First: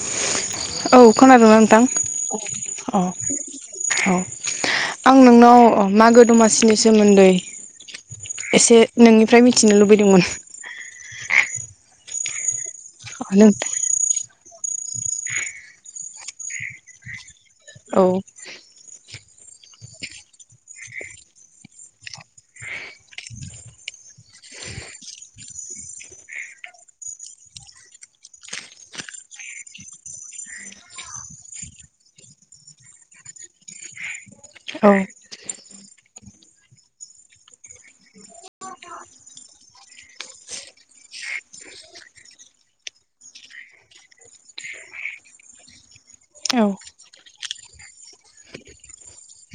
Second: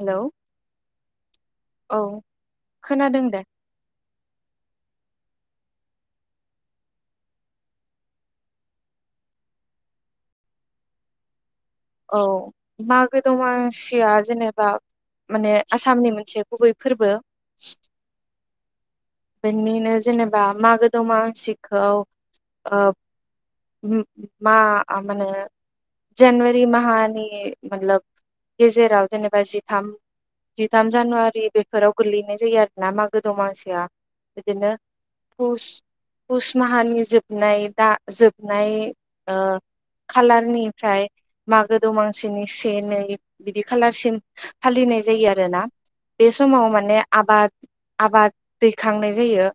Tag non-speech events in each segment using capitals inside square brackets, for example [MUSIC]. Hello औ खोनादोंना नोंथां औ औ खोनादों दे औ आं नोंनाव मागो दमासिनि सोमोन्दै एसे नोंनिफ्राय मिथिनो लुबैदोंमोन । औ मागो दमासिआ जेनेबा बा माने आसामनि मोनसे गुबै फोरबो । औ बेनिनो जेनेबा मागो दमासिखौआव ओ मा मा होनो जानुवारि हारि माहानि मब गेजेराव जेनेबा जिथाम जिथाम जानुवारि बेफोराव गोल्लैनाय जायो आरोना मागो दमासिया बिदिनो औ फुस पुस माहानि जोबनाय दा जोबनाय ओ खालारनिफ्राय मागो दमासिनि से नै बिदि खालारसिम फालिनाय जायो आरोना बे समाव माने आबाद आबाद दैखांनाय जायो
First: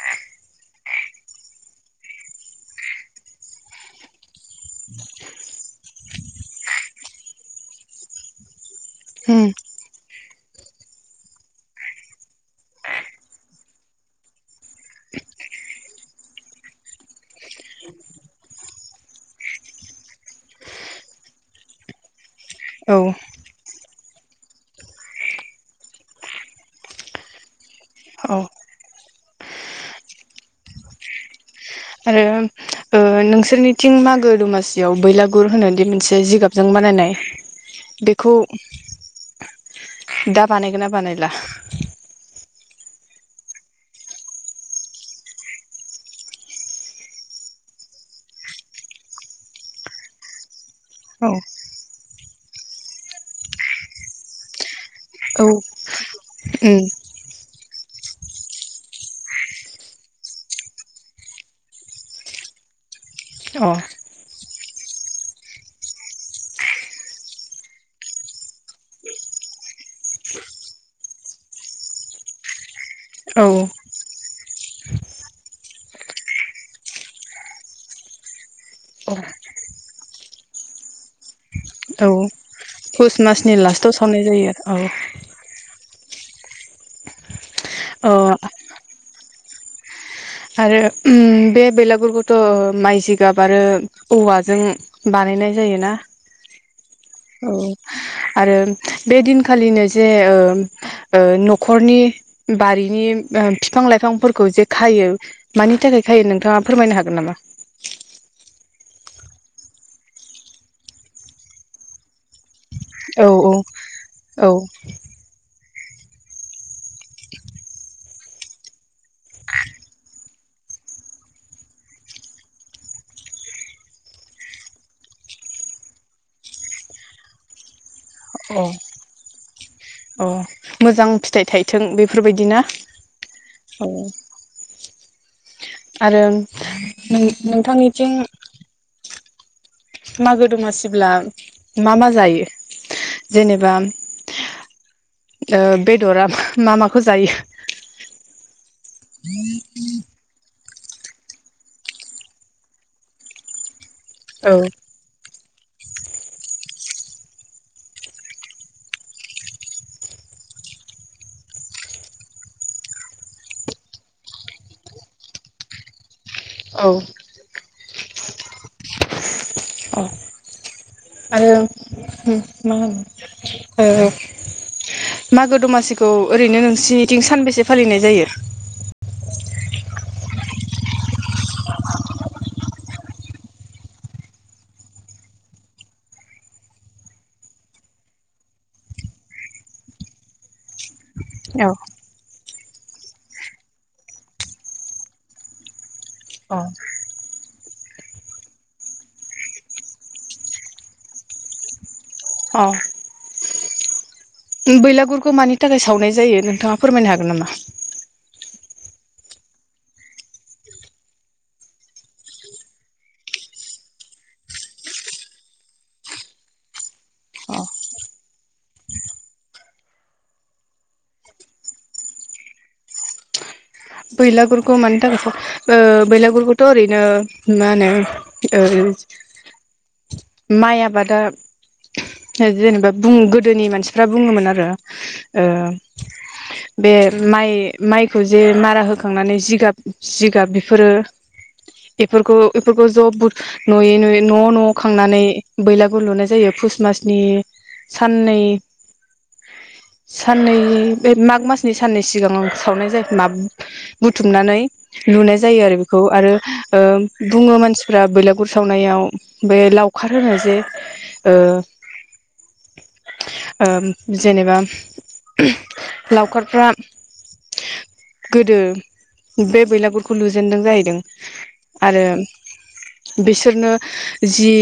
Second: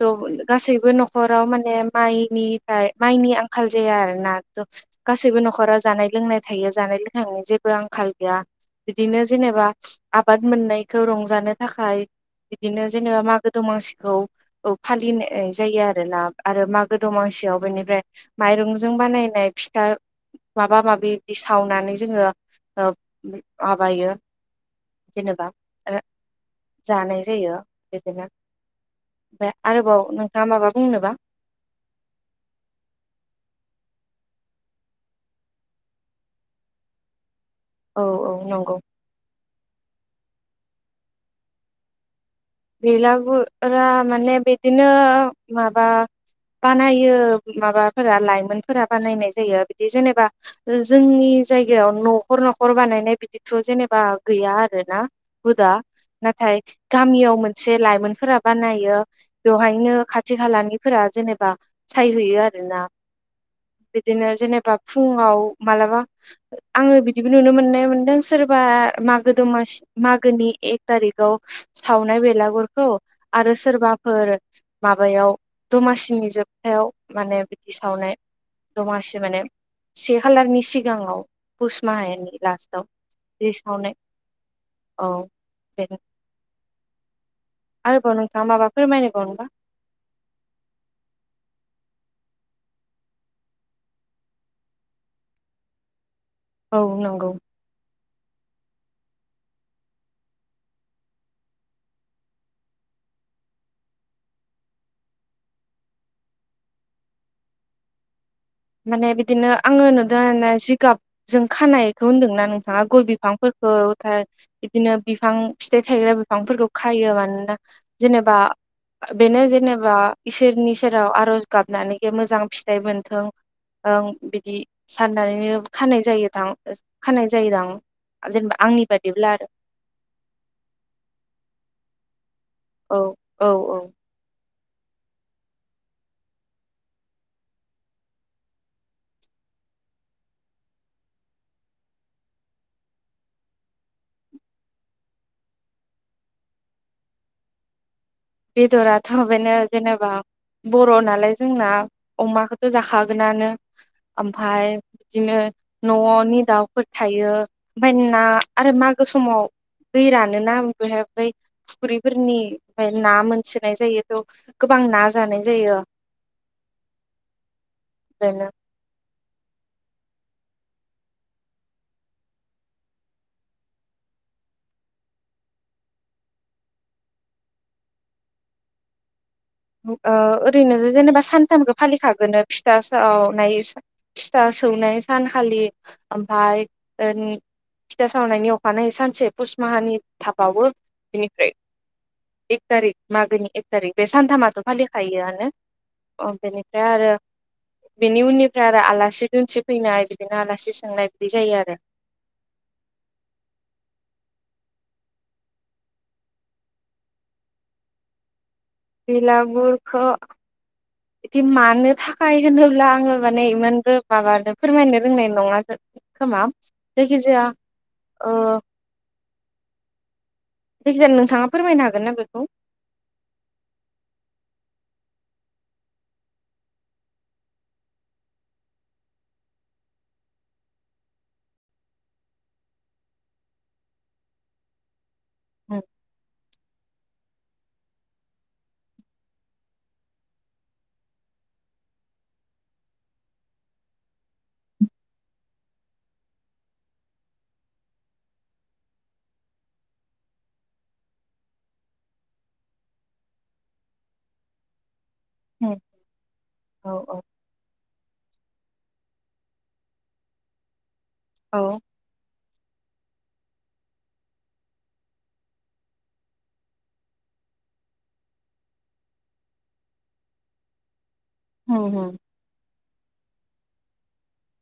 थ गासैबो न'खराव माने माइनिफ्राय माइनि आंखाल जाया आरोना थ गासैबो न'खराव जानाय लोंनाय थायो जानाय लोंनायनि जेबो आंखाल गैया बिदिनो उम जेनेबा आबाद मोननायखौ रंजानो थाखाय बिदिनो जेनेबा मागो दमासिखौ फालिनाय जायो आरोना आरो मागो दमासियाव बेनिफ्राय माइरंजों बानायनाय फिथा माबा माबि बिदि सावनानै जोङो औ माबायो जेनेबा जानाय जायो बिदिनो औ ओमफ्राय आरोबाव नोंथाङा माबा बुंनोबा आरो नोंसोरनिथिं मागो दमासियाव बैलागुर होनोदि मोनसे जिगाबजों बानायनाय औ औ बेखौ नंगौ दा बानायगोन ना बानायला बेलागुरा माने बिदिनो माबा बानायो माबाफोरा लाइमोनफोरा बानायनाय जायो बिदि जेनेबा औ जोंनि जायगायाव न' न'खर न'खर बानायनाय बिदिथ' जेनेबा गैया आरो ना उम हुदा नाथाय गामियाव मोन मोनसे लाइमोनफोरा बानायो बेवहायनो खाथि खालानिफोरा जेनेबा सायहैयो आरोना अ बिदिनो जेनेबा फुङाव मालाबा आङो बिदिबो नुनो मोननाय मोनदों सोरबा मागो दमासि मागोनि एक थारिकाव सावनाय बेल बिलागुरखौ औ आरो सोरबाफोर माबायाव दमासिनि जोबथायाव माने बिदि सावनाय दमासि माने से खालारनि सिगाङाव पुस माहनि लास पुष्ट मासनि लास्टाव सावनाय जायो औ [INAUDIBLE] औ आरोबाव ओ नोंथां माबा फोरमायनायबाव नोबा आरो बे बेलागुरखौथ' माइ जिगाब आरो औवाजों बानायनाय जायोना औ नंगौ आरो बे दिनखालिनो जे न'खरनि बारिनि बिफां लाइफांफोरखौ जे खायो मानि थाखाय खायो नोंथाङा फोरमायनो हागोन नामा? बिदिनो आङो नुदों आरोना जिगाबजों खानायखौ होन्दोंना नों थांङा गय औ बिफांफोरखौ थाय औ बिदिनो बिफां फिथाइ थायग्रा बिफांफोरखौ खायो मानोना जेनेबा बेेनो जेनेबा इसोरनि सेराव आर'ज गाबनानै बे मोजां फिथाइ मोनथों ओं बिदि साननानैनो खानाय जायोदां खानाय जायोदां जेनेबा अ आंनि बादिब्ला आरो अ मोजां फिथाइ थाइथों बे बेफोरबायदि बिदिना औ आरो नोंथांनिथिं मागो दमासिब्ला मा मा जायो जेनेबा बेदरा मा माखौ जायो बेदराथ बेनो जेनेबा बर' नालाय जोंना अमाखौथ' जाखागोनानो औ ओमफ्राय बिदिनो न'नि दाउफोर थायो ओमफाय ना आरो मागो समाव दै रानोना बेहाय ओमफ्राय फुख्रिफोरनिफ्राय ना मोनथिनाय जायोथ' गोबां ना जानाय जायो औ बेनो अ आरो मा होनो मागो दमासिखौ ओरैनो नोंसिनिथिं सानबेसे फालिनाय जायो ओ ओरैनो जेनेबा सानथामखौ फालिखागोननो फिथा सावनाय फिथा सौनाय सानखालि ओमफ्राय फिथा सावनायनि अखानायै सानसे पुस माहानि थाबावो । औ एक थारिक मागोनि एक थारिक बे सानथामा फालिखायोआनो बेनिफ्राय आरो बेनि उननिफ्राय आरो आलासि दोनसि फैनाय बिदिनो आलासि सोंनाय बिदि जायो आरो । औ बैलागुरखौ मानि थाखाय सावनाय जायो नोंथाङा फोरमायनो हागोन नामा? बिलागुरखौ बिदि मानो थाखाय होनोब्ला आङो माने इमोनबो माबानो फोरमायनो रोंनाय नङा खोमा जायखिजाया जायखिजाया नोंथाङा फोरमायनो हागोन ना बेखौ । बैलागुरखौ मानि थाखाय बैलागुरखौथ' ओ ओरैनो मा होनो माइ आबादा जेनेबा गोदोनि मानसिफ्रा बुङोमोन आरो । ओ बे माइ माइखौ जे मारा हो खांनानै जिगाब जिगाब बेफोरो बेफोरखौ बेफोरखौ ज' बुर नुयै नुयै न' न' खांनानै बेलागुर लुनाय जायो पुस मासनि साननै साननै बे माग मासनि साननै सिगां सावनाय जायो मा बुथुमनानै नुनाय जायो औ आरो बेखौ आरो ओ औ बुङो मानसिफ्रा बेलागुर सावनायाव बे लावखार होनो जे ओ ओ जेनेबा लावखारफ्रा गोदो बे बेलागुरखौ लुजेनदों जाहैदों । आरो बे सोरनो जि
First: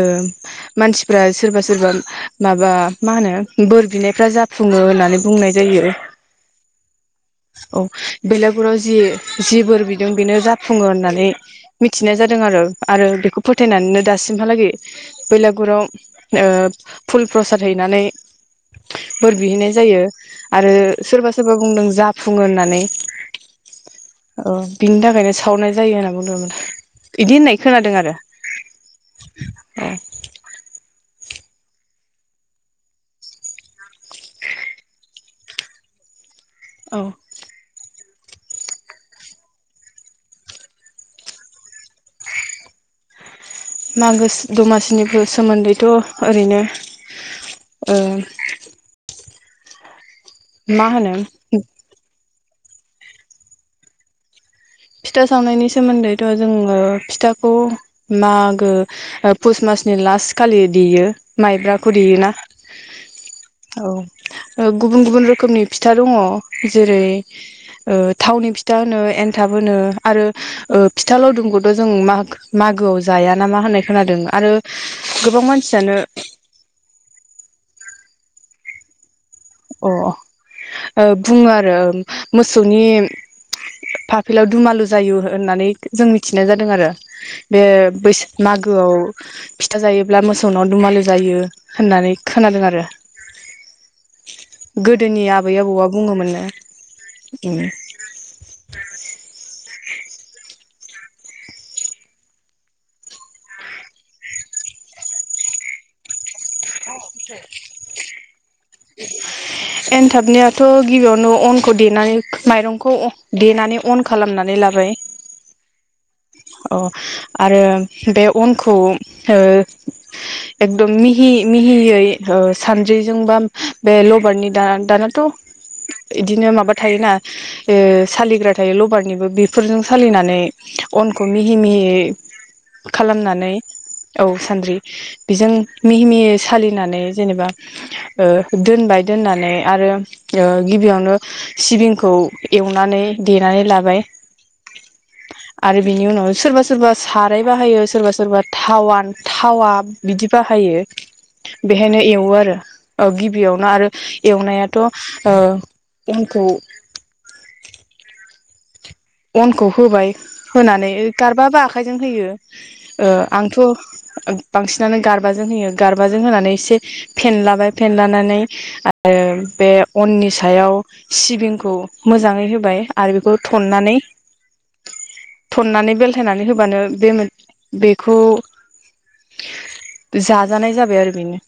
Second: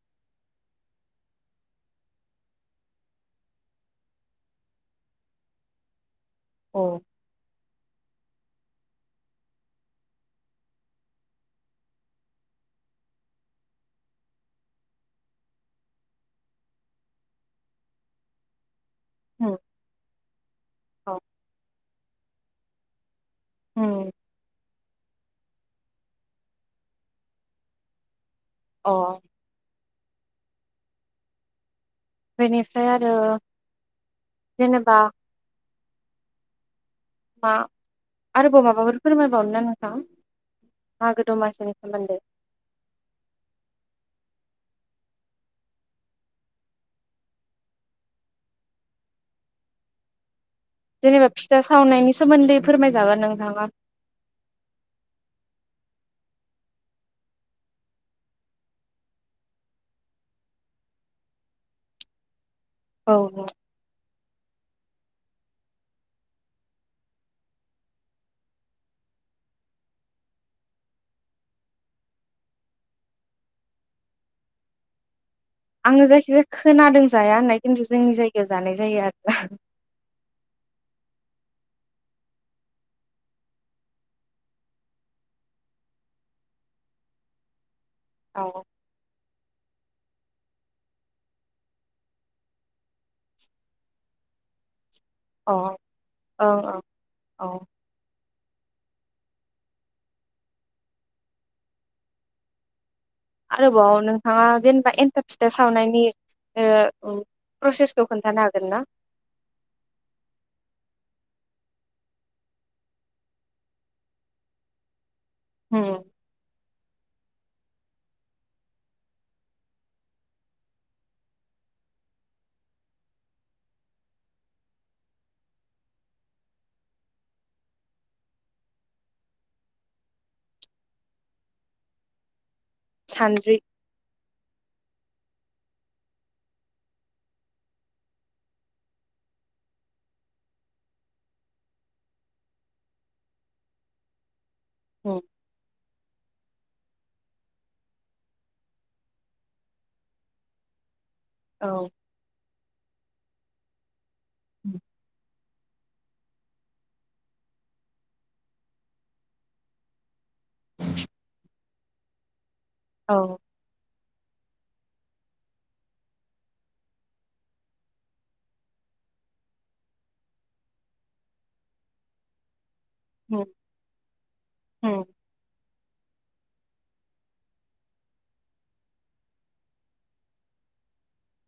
ओ मानसिफ्रा सोरबा सोरबा माबा मा होनो बोर बिनायफ्रा जाफुङो होननानै बुंनाय जायो। औ औ बेलागुराव जि जि बोर बिदों बेनो जाफुङो होननानै मिथिनाय जादों आरो आरो बेखौ फोथायनानैनो दासिमहालागै बेलागुराव ओ फुल प्रसाद हैनानै बोर बिहैनाय जायो आरो सोरबा सोरबा बुंदों जा फुङो होननानै औ अ बिनि थाखायनो साव सावनाय जायो होनना बुंदोंमोन बिदि होननाय खोनादों आरो । अ बेनिफ्राय आरो जेनेबा औ मा आरोबाव माबाफोर फोरमायबावनो ना नोंथां मागो दमासिनि सोमोन्दै? मागो दमासिनिबो सोमोन्दैथ' ओरैनो ओ मा होनो जेनेबा फिथा सावनायनि सोमोन्दै फोरमायजागोन नोंथाङा । फिथा सावनायनि सोमोन्दैथ' जोङो फिथाखौ मागो पुस मासनि लास्ट खालि देयो माइब्राखौ देयोना? औ औ औ ओ गुबुन गुबुन रोखोमनि फिथा दङ जेरै थावनि फिथा होनो एन थाबोनो आरो ओ फिथा लावदुमखौथ' जों म मागोआव जाया नामा होननाय खोनादों आरो । आंनो जायखिजाया खोनादों जाया होननाय खिन्थु जोंनि जायगायाव जानाय जायो आरो अ बुङो आरो मोसौनि फाफ्लियाव दुमालु जायो होननानै जों मिथिनाय जादों आरो बे बैसाग औ मागोआव फिथा जायोब्ला मोसौनाव दुमालु जायो होननानै खोनादों आरो। गोदोनि आबै औ आबौआ बुङोमोननो ओं ओं औ उम। आरोबाव नोंथाङा जेनेबा एन्थाब फिथा सावनायनि ओ। प्रसेसखौ खोन्थानो हागोन ना एन्थाबनियाथ' गिबियावनो अन खौ देनानै माइरंखौ देनानै अन खालामनानै लाबाय। उम। अ आरो बे अनखौ एकदम मिहि मिहियै सानद्रिजों बा बे लबारनि दा दानाथ' बिदिनो माबा थायोना सालिग्रा थायो लबारनिबो बेफोरजों सालिनानै। उनखौ मिहि मिहियै खालामनानै सान्द्रि औ सानद्रि बेजों मिहि मिहियै सालिनानै जेनेबा दोनबाय दोननानै आरो गिबियावनो सिबिंखौ एवनानै देनानै लाबाय। औ। आरो बिनि उनाव सोरबा सोरबा साराय बाहायो सोरबा सोरबा थावान थावा बिदि बाहायो। औ बेहायनो एवो आरो बियावनो आरो एवनायाथ' ओ अनखौ अनखौ होबाय होनानै गारबाबा आखाइजों होयो। ओ औ आंथ' बांसिनानो गारबाजों होयो गारबाजों होनानै एसे फेनलाबाय फेनलानानै आरो बे अननि सायाव सिबिंखौ मोजाङै होबाय। आरो बेखौ उम थननानै उम थननानै बेलथायनानै होबानो बे बेखौ जाजानाय जाबाय आरो बेनो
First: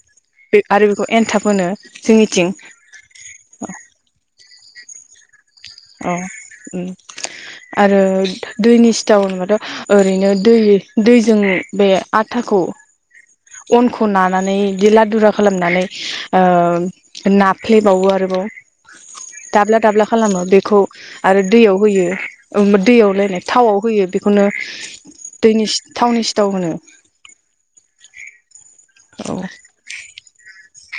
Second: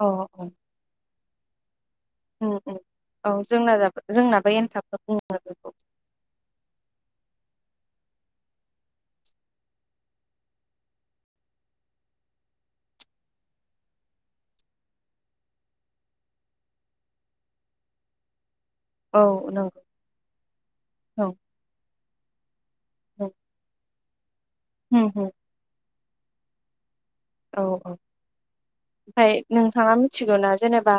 अ बे आरो बेखौ एनथाब होनो औ जोंनिथिं औ जोंना जोंनाबो एनथाब। [INAUDIBLE] औ आरो दैनि सिथाव होनबाथ' ओरैनो दै दैजों बे आथाखौ अनखौ नानानै बिदि लादुरा खालामनानै नाफ्लेबावो आरोबाव। औ दाब्ला नंगौ दाब्ला खालामो बेखौ औ आरो दैयाव होयो दैयाव लायनो थावआव होयो बेखौ खौनो उम उम दैनि थावनि सिथाव होनो। औ औ। [INAUDIBLE] ओमफ्राय नोंथाङा मिथिगौ ना जेनेबा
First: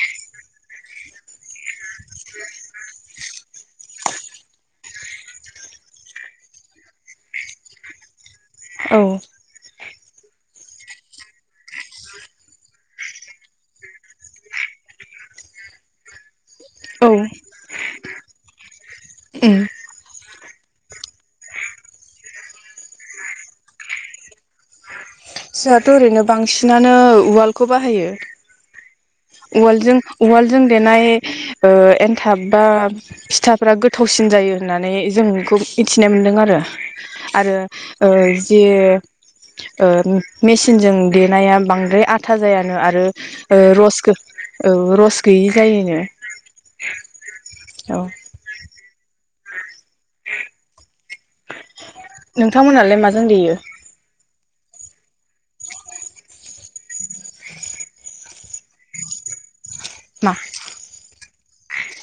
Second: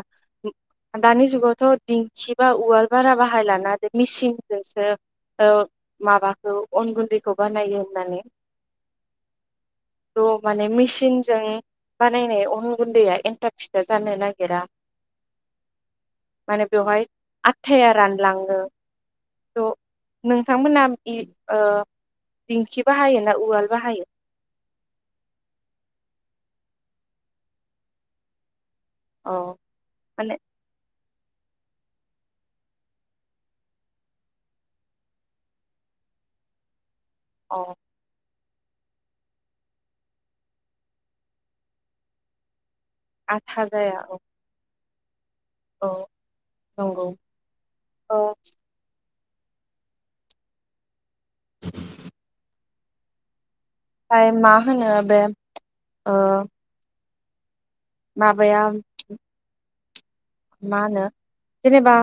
आ दानि जुगावथ' दिंखि बा उवार बारा बा बाहायलाना बे मिसिनजोंसो ओ माबाखौ अन गुनदैखौ बानायो होननानै औ माने मेसिन जों बानायनाय अन गुनदैआ एनथाब फिथा जानो नागिरा । माने बेवहाय औ आथाया रानलाङो । ए नोंथांमोनहा दिंखि बाहायो ना उवाल बाहायो? जोंहाथ' ओरैनो बांसिनानो उवालखौ बाहायो । अ उवालजों माने उवालजों देनाय ओ एनथाब बा फिथाफोरा गोथावसिन जायो होननानै जोंखौ मिथिनो मोनदों आरो । आरो अ ओ जि ओ मेसिनजों देनाया बांद्राय आथा जाया । आरो ओ आथा जाया रस औ औ रस गैयि औ जायनो नंगौ औ नोंथां थांमोनहालाय माजों देयो? ओमफ्राय मा होनो बे ओ माबाया मा होनो? जेनेबा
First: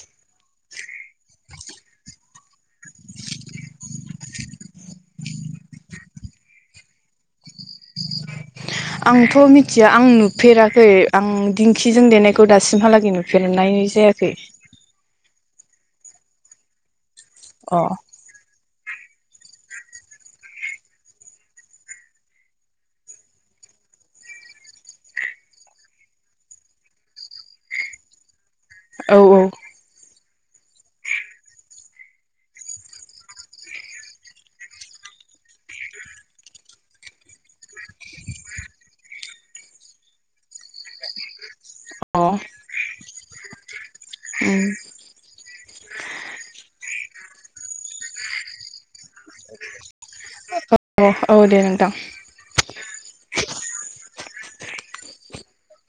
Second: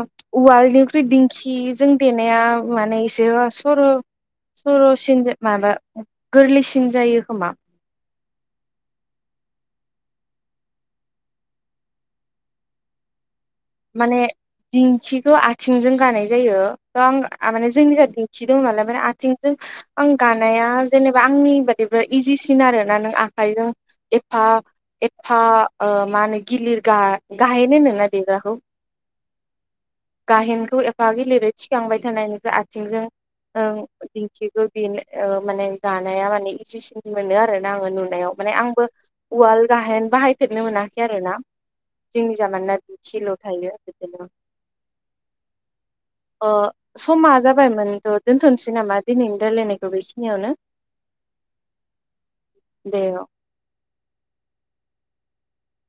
उवालनिख्रुइ दिंखिजों देनाया माने एसे सर' सर'सिन माबा गोरलैसिन जायो खोमा । आंथ' मिथिया आं नुफेराखै आं दिंखिजों देनायखौ दासिमहालागै नुदों । माने दिंखिखौ आथिं थिंजों गानाय जायो । आं माने अ जोंनिजा औ दिंखि दं नालाय । ओमफ्राय आथिंजों आं गानाया जेनेबा आंनि बादिबा इजिसिन आरोना नों आखाइजों एफा एफा ओ मा होनो गिलिर गाहेन होनोना देग्राखौ? औ औ गाहेनखौ एफा गिलिरै थिखांबाय थानायनिफ्राय आथिंजों दिंखिखौ बेनो माने गानाया माने इजिसिन मोनो आरोना आङो नुनायाव माने आंबो उवाल गाहेन बाहायफेरनो मोनाखै आरोना । अ जोंनिजा मानोना खिल' थायो । उम अ समा जाबायमोनथ' दोनथ'नोसै नामा? दिनैनि रायलायनायखौ बेखिनियावनो औ दे नोंथां दे औ । [INAUDIBLE]